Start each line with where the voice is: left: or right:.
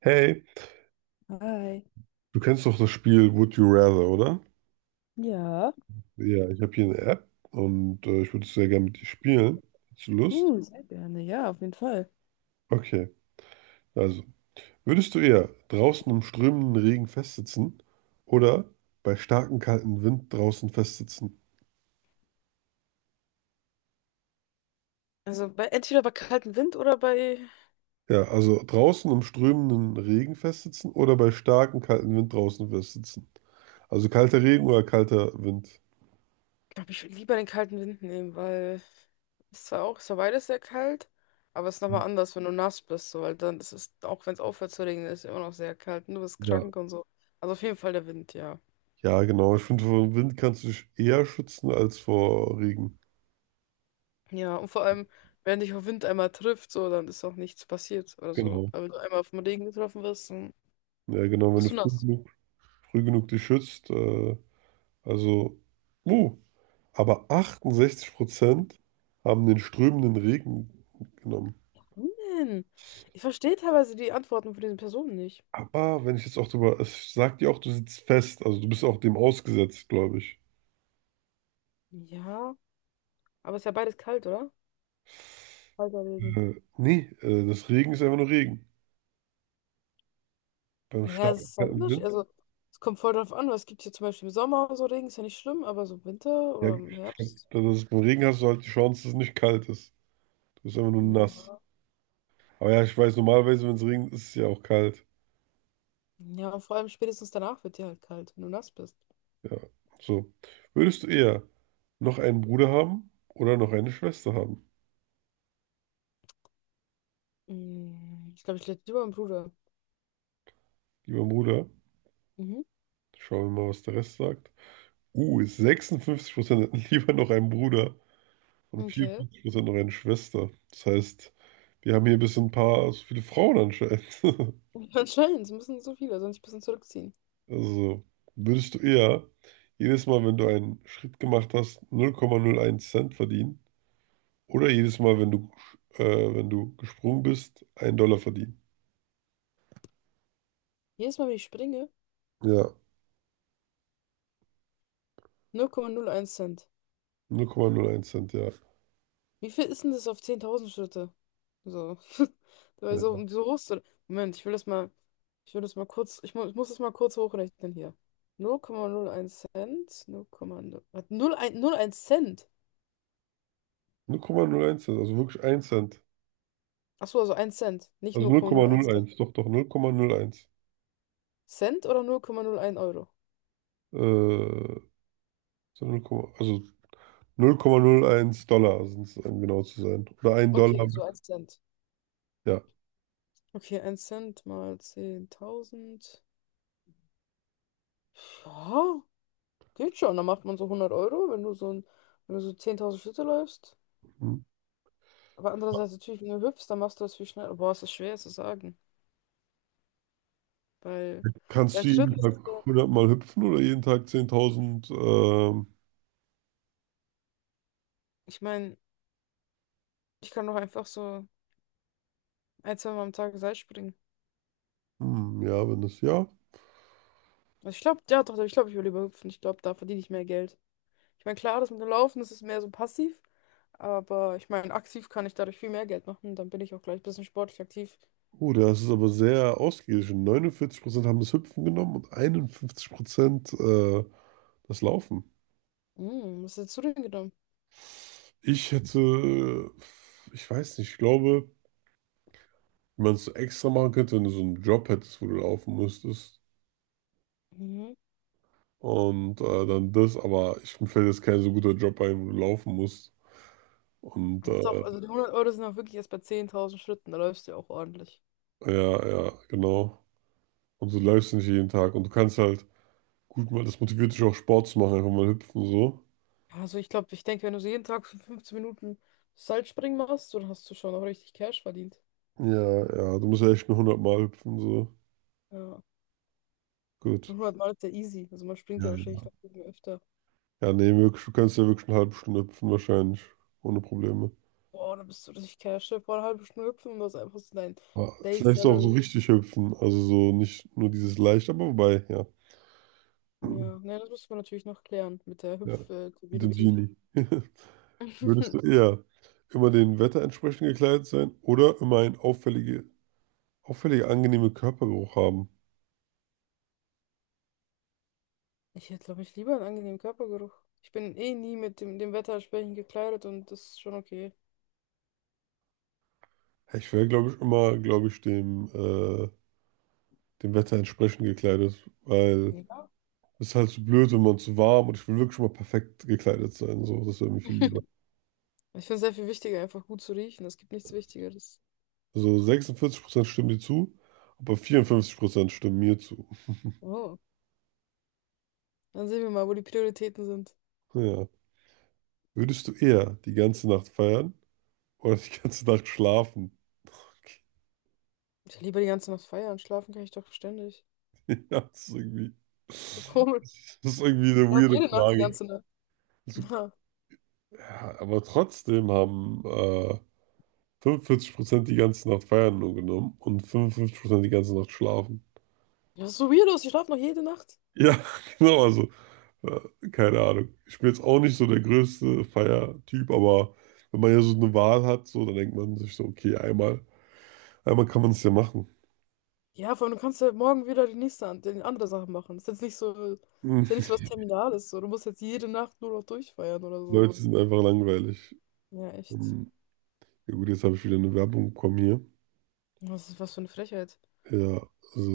right: Hey,
left: Hi.
right: du kennst doch das Spiel Would You Rather, oder?
left: Ja,
right: Ja, ich habe hier eine App und ich würde es sehr gerne mit dir spielen. Hast du Lust?
left: Hm. sehr gerne. Ja, auf jeden Fall.
right: Okay, also, würdest du eher draußen im strömenden Regen festsitzen oder bei starkem kalten Wind draußen festsitzen?
left: Also bei, entweder bei kaltem Wind oder bei.
right: Ja, also draußen im strömenden Regen festsitzen oder bei starkem kalten Wind draußen festsitzen. Also kalter Regen oder kalter Wind?
left: Ich glaube, ich würde lieber den kalten Wind nehmen, weil es zwar auch, es war beides sehr kalt, aber es ist nochmal anders, wenn du nass bist, so, weil dann ist es, auch wenn es aufhört zu regnen, ist es immer noch sehr kalt und du bist
right: Ja.
left: krank und so. Also auf jeden Fall der Wind, ja.
right: Ja, genau. Ich finde, vor dem Wind kannst du dich eher schützen als vor Regen.
left: Ja, und vor allem, wenn dich der Wind einmal trifft, so, dann ist auch nichts passiert oder so.
right: Genau.
left: Aber wenn du einmal vom Regen getroffen wirst, dann
right: Ja, genau. Wenn du
left: bist du
right: früh
left: nass.
right: genug dich schützt. Also, uh, aber 68% haben den strömenden Regen genommen.
left: Warum denn? Ich verstehe teilweise die Antworten von diesen Personen nicht.
right: Aber wenn ich jetzt auch drüber, es sagt dir auch, du sitzt fest, also du bist auch dem ausgesetzt, glaube ich.
left: Ja. Aber es ist ja beides kalt, oder? Kalter Regen.
right: Nee, das Regen ist einfach nur Regen. Beim
left: Naja, es
right: starken
left: ist halt
right: kalten
left: unterschiedlich.
right: Wind,
left: Also, es kommt voll drauf an, was es gibt hier zum Beispiel im Sommer so Regen, ist ja nicht schlimm, aber so im Winter
right: ja,
left: oder im
right: ich
left: Herbst.
right: glaub, das ist, beim Regen hast du halt die Chance, dass es nicht kalt ist. Du bist einfach nur nass.
left: Ja.
right: Aber ja, ich weiß, normalerweise, wenn es regnet, ist es ja auch kalt.
left: Ja, und vor allem spätestens danach wird dir halt kalt, wenn du nass bist.
right: Ja, so. Würdest du eher noch einen Bruder haben oder noch eine Schwester haben?
left: Ich glaube, ich lebe lieber meinem Bruder.
right: Lieber Bruder,
left: Mhm.
right: schauen wir mal, was der Rest sagt. Ist 56% hätten lieber noch einen Bruder und
left: Okay.
right: 54% noch eine Schwester. Das heißt, wir haben hier bis ein paar, so viele Frauen anscheinend.
left: Anscheinend, es müssen so viele, sonst ein bisschen zurückziehen.
right: Also, würdest du eher jedes Mal, wenn du einen Schritt gemacht hast, null null Komma null eins Cent verdienen oder jedes Mal, äh, wenn du gesprungen bist, einen Dollar verdienen?
left: Jedes Mal, wenn ich springe,
right: Ja, Null
left: 0,01 Cent.
right: null Komma null eins Cent, ja.
left: Wie viel ist denn das auf 10.000 Schritte? So. Dabei so,
right: Ja.
left: so hoch. Moment, ich will das mal, ich will das mal kurz, ich muss das mal kurz hochrechnen hier. 0,01 Cent, 0,0, was, 0,1 Cent.
right: Null Komma null eins Cent, also wirklich ein Cent.
left: Achso, also ein Cent, nicht
right: Also null Komma
left: 0,01
right: null
left: Cent.
right: eins, doch, doch, 0,01.
left: Cent oder 0,01 Euro?
right: Äh, so 0, also $0,01 sind es, um genau zu sein. Oder ein
left: Okay,
right: Dollar,
left: also ein Cent.
right: ja.
left: Okay, ein Cent mal 10.000. Ja, geht schon. Dann macht man so 100 Euro, wenn du so, ein, wenn du so 10.000 Schritte läufst.
right: Hm.
left: Aber andererseits natürlich, wenn du hüpfst, dann machst du das viel schneller. Boah, es ist schwer zu sagen. Weil
right: Kannst
left: beim
right: du
left: Schwimmen
right: jeden
left: ist es ja,
right: Tag 100 Mal hüpfen oder jeden Tag 10.000?
left: ich meine, ich kann doch einfach so ein, zwei Mal am Tag Seil springen.
right: Hm, ja, wenn das ja.
left: Also ich glaube, ja doch, ich glaube, ich will lieber hüpfen. Ich glaube, da verdiene ich mehr Geld. Ich meine, klar, das mit dem Laufen, das ist mehr so passiv. Aber ich meine, aktiv kann ich dadurch viel mehr Geld machen. Dann bin ich auch gleich ein bisschen sportlich aktiv.
right: Oh, das ist aber sehr ausgeglichen. 49% haben das Hüpfen genommen und 51% das Laufen.
left: Hm, was hättest du denn genommen?
right: Ich hätte, ich weiß nicht, ich glaube, wie man es extra machen könnte, wenn du so einen Job hättest, wo du laufen müsstest.
left: Mhm.
right: Und dann das, aber ich, mir fällt jetzt kein so guter Job ein, wo du laufen musst. Und
left: Das ist auch, also die 100 Euro sind auch wirklich erst bei 10.000 Schritten. Da läufst du ja auch ordentlich.
right: ja, ja, genau. Und du läufst nicht jeden Tag. Und du kannst halt, gut, mal, das motiviert dich auch Sport zu machen, einfach mal hüpfen so.
left: Also ich glaube, ich denke, wenn du so jeden Tag für 15 Minuten Seilspringen machst, so, dann hast du schon auch richtig Cash verdient.
right: Ja, ja, du musst ja echt nur 100 Mal hüpfen so.
left: Ja.
right: Gut.
left: 100 Mal ist ja easy. Also man springt ja
right: Ja,
left: wahrscheinlich
right: ja.
left: noch irgendwie öfter.
right: Ja, nee, wirklich, du kannst ja wirklich eine halbe Stunde hüpfen wahrscheinlich, ohne Probleme.
left: Boah, dann bist du richtig Cash. Stell dir vor, eine halbe Stunde hüpfen und das ist einfach so dein
right: Aber
left: Day
right: vielleicht auch so
left: Salary.
right: richtig hüpfen, also so nicht nur dieses leicht, aber wobei, ja.
left: Ja, ne, das müsste man natürlich noch klären mit der
right: Ja, mit dem
left: Hüpf-Community.
right: Genie. Würdest du eher immer dem Wetter entsprechend gekleidet sein oder immer einen auffällige, auffällige angenehme Körpergeruch haben?
left: Ich hätte, glaube ich, lieber einen angenehmen Körpergeruch. Ich bin eh nie mit dem, dem Wetter entsprechend gekleidet und das ist schon okay.
right: Ja, ich wäre, glaube ich, immer, glaube ich, dem Wetter entsprechend gekleidet, weil
left: Ja.
right: es ist halt zu blöd, wenn man zu warm und ich will wirklich mal perfekt gekleidet sein. So, das wäre mir viel lieber.
left: Ich finde es sehr viel wichtiger, einfach gut zu riechen. Es gibt nichts Wichtigeres.
right: Also 46% stimmen dir zu, aber 54% stimmen mir zu.
left: Oh. Dann sehen wir mal, wo die Prioritäten sind.
right: Ja. Würdest du eher die ganze Nacht feiern oder die ganze Nacht schlafen? Okay.
left: Ich lieber die ganze Nacht feiern. Schlafen kann ich doch ständig.
right: Ja,
left: So
right: das
left: komisch.
right: ist irgendwie
left: Ich
right: eine
left: schlafe
right: weirde
left: jede Nacht die
right: Frage.
left: ganze Nacht.
right: Also, ja, aber trotzdem haben 45% die ganze Nacht feiern nur genommen und 55% die ganze Nacht schlafen.
left: Ja, das ist so weird aus. Ich schlafe noch jede Nacht.
right: Ja, genau, also keine Ahnung. Ich bin jetzt auch nicht so der größte Feiertyp, aber wenn man ja so eine Wahl hat, so, dann denkt man sich so, okay, einmal, einmal kann man es ja machen.
left: Ja, vor allem, du kannst ja morgen wieder die nächste die andere Sache machen. Das ist jetzt nicht so, das
right: Hm,
left: ist ja nicht so was Terminales. So. Du musst jetzt jede Nacht nur noch durchfeiern oder
right: die
left: so.
right: Leute sind einfach langweilig.
left: Ja, echt.
right: Ähm, ja gut, jetzt habe ich wieder eine Werbung bekommen hier.
left: Was ist was für eine Frechheit.
right: Ja,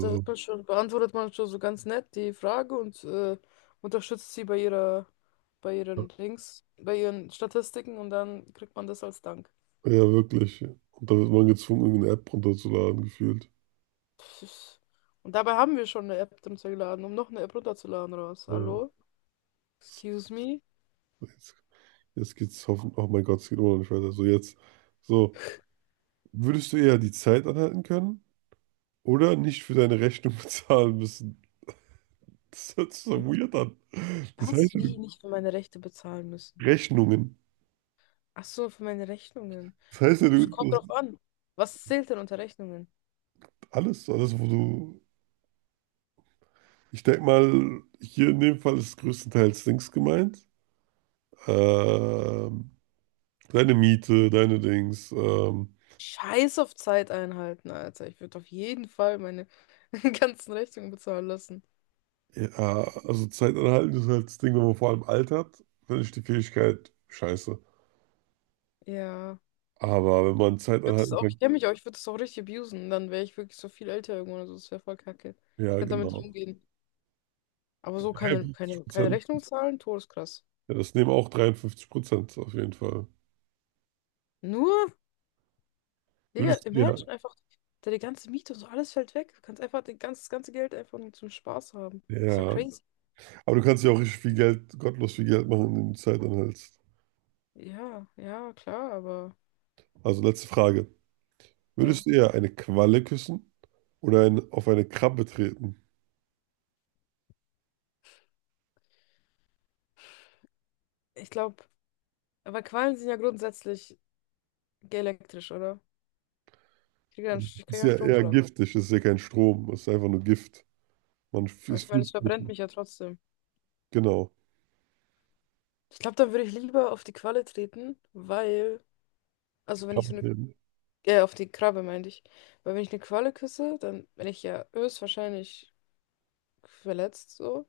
left: Da wird man schon, beantwortet man schon so ganz nett die Frage und unterstützt sie bei ihrer, bei ihren Dings, bei ihren Statistiken und dann kriegt man das als Dank.
right: Ja, wirklich. Und da wird man gezwungen, irgendeine App runterzuladen, gefühlt.
left: Und dabei haben wir schon eine App runtergeladen, um noch eine App runterzuladen raus.
right: Ja,
left: Hallo? Excuse me?
right: jetzt, jetzt geht's hoffentlich. Oh mein Gott, es geht immer noch nicht weiter. So, jetzt. So, würdest du eher die Zeit anhalten können oder nicht für deine Rechnung bezahlen müssen? Das hört sich so weird an. Das
left: Was?
right: heißt, ja,
left: Wie? Nicht für meine Rechte bezahlen müssen.
right: Rechnungen.
left: Ach so, für meine Rechnungen.
right: Das heißt, ja, du,
left: Es kommt
right: das
left: drauf an. Was zählt denn unter Rechnungen?
right: alles, alles, wo du. Ich denke mal, hier in dem Fall ist größtenteils Dings gemeint. Ähm, deine Miete, deine Dings. Ähm,
left: Scheiß auf Zeit einhalten, Alter. Ich würde auf jeden Fall meine ganzen Rechnungen bezahlen lassen.
right: Ja, also Zeit anhalten ist halt das Ding, wenn man vor allem altert, finde ich die Fähigkeit scheiße.
left: Ja. Ich
right: Aber wenn man Zeit
left: würde das
right: anhalten
left: auch, ich
right: kann,
left: kenne mich auch, ich würde das auch richtig abusen. Dann wäre ich wirklich so viel älter irgendwann. Also das wäre voll kacke. Ich
right: ja,
left: könnte damit nicht
right: genau.
left: umgehen. Aber so keine,
right: 53
left: keine, keine
right: Prozent.
left: Rechnung zahlen, todeskrass.
right: Ja, das nehmen auch 53% auf jeden Fall.
left: Nur? Digga,
right: Würdest du, ja,
left: imagine einfach, deine ganze Miete und so, alles fällt weg. Du kannst einfach das ganze Geld einfach nur zum Spaß haben. Ist ja
right: ja.
left: crazy.
right: Aber du kannst ja auch richtig viel Geld, gottlos viel Geld machen, indem du Zeit anhältst.
left: Ja, ja, klar, aber
right: Also letzte Frage.
left: ja.
right: Würdest du eher eine Qualle küssen oder auf eine Krabbe treten?
left: Ich glaube, aber Quallen sind ja grundsätzlich elektrisch, oder?
right: Also,
left: Ich
right: das
left: krieg
right: ist
left: ja einen
right: ja eher
left: Stromschlag.
right: giftig, das ist ja kein Strom, das ist einfach nur Gift. Man
left: Aber
right: ist
left: ich meine,
right: viel
left: es
right: zu.
left: verbrennt mich ja trotzdem.
right: Genau.
left: Ich glaube, dann würde ich lieber auf die Qualle treten, weil, also wenn ich
right: Krabbe
left: so eine,
right: treten.
left: auf die Krabbe meinte ich, weil wenn ich eine Qualle küsse, dann bin ich ja höchstwahrscheinlich verletzt, so.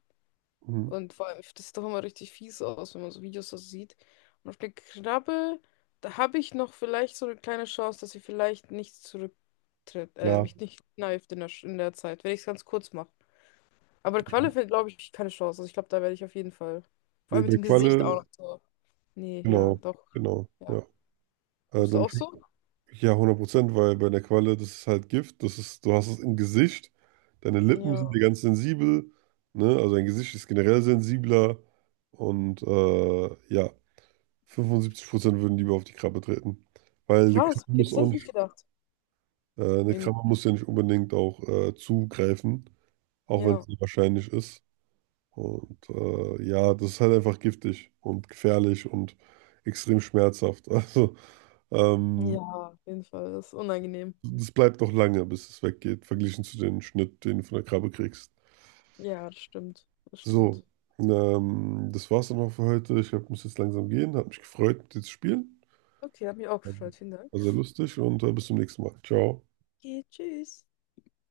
right: Mhm.
left: Und vor allem, das sieht doch immer richtig fies aus, wenn man so Videos so sieht. Und auf der Krabbe, da habe ich noch vielleicht so eine kleine Chance, dass sie vielleicht nicht zurücktritt,
right: Ja,
left: mich nicht kneift in der Zeit, wenn ich es ganz kurz mache. Aber Qualle fällt, glaube ich, keine Chance. Also ich glaube, da werde ich auf jeden Fall. Vor
right: nee,
left: allem mit
right: bei
left: dem Gesicht auch
right: Qualle,
left: noch so. Nee, ja,
right: genau,
left: doch.
right: genau, ja.
left: Ja. Bist du
right: Dann,
left: auch so?
right: ja, 100%, weil bei der Qualle, das ist halt Gift, das ist, du hast es im Gesicht, deine Lippen sind dir
left: Ja.
right: ganz sensibel, ne, also dein Gesicht ist generell sensibler und ja, 75% würden lieber auf die Krabbe treten, weil eine
left: Krass,
right: Krabbe
left: okay,
right: muss
left: das
right: auch
left: hätte ich nicht
right: nicht,
left: gedacht.
right: eine Krabbe
left: Irgendwie.
right: muss ja nicht unbedingt auch zugreifen, auch wenn es
left: Ja.
right: sehr wahrscheinlich ist. Und ja, das ist halt einfach giftig und gefährlich und extrem schmerzhaft. Also,
left: Ja, auf jeden Fall. Das ist unangenehm.
right: das bleibt noch lange, bis es weggeht, verglichen zu dem Schnitt, den du von der Krabbe kriegst.
left: Ja, das stimmt. Das
right: So,
left: stimmt.
right: das war's dann auch für heute. Ich glaub, ich muss jetzt langsam gehen. Hat mich gefreut, mit dir zu spielen.
left: Okay, hat mich auch gefreut. Vielen Dank.
right: War sehr lustig und bis zum nächsten Mal. Ciao.
left: Okay, tschüss.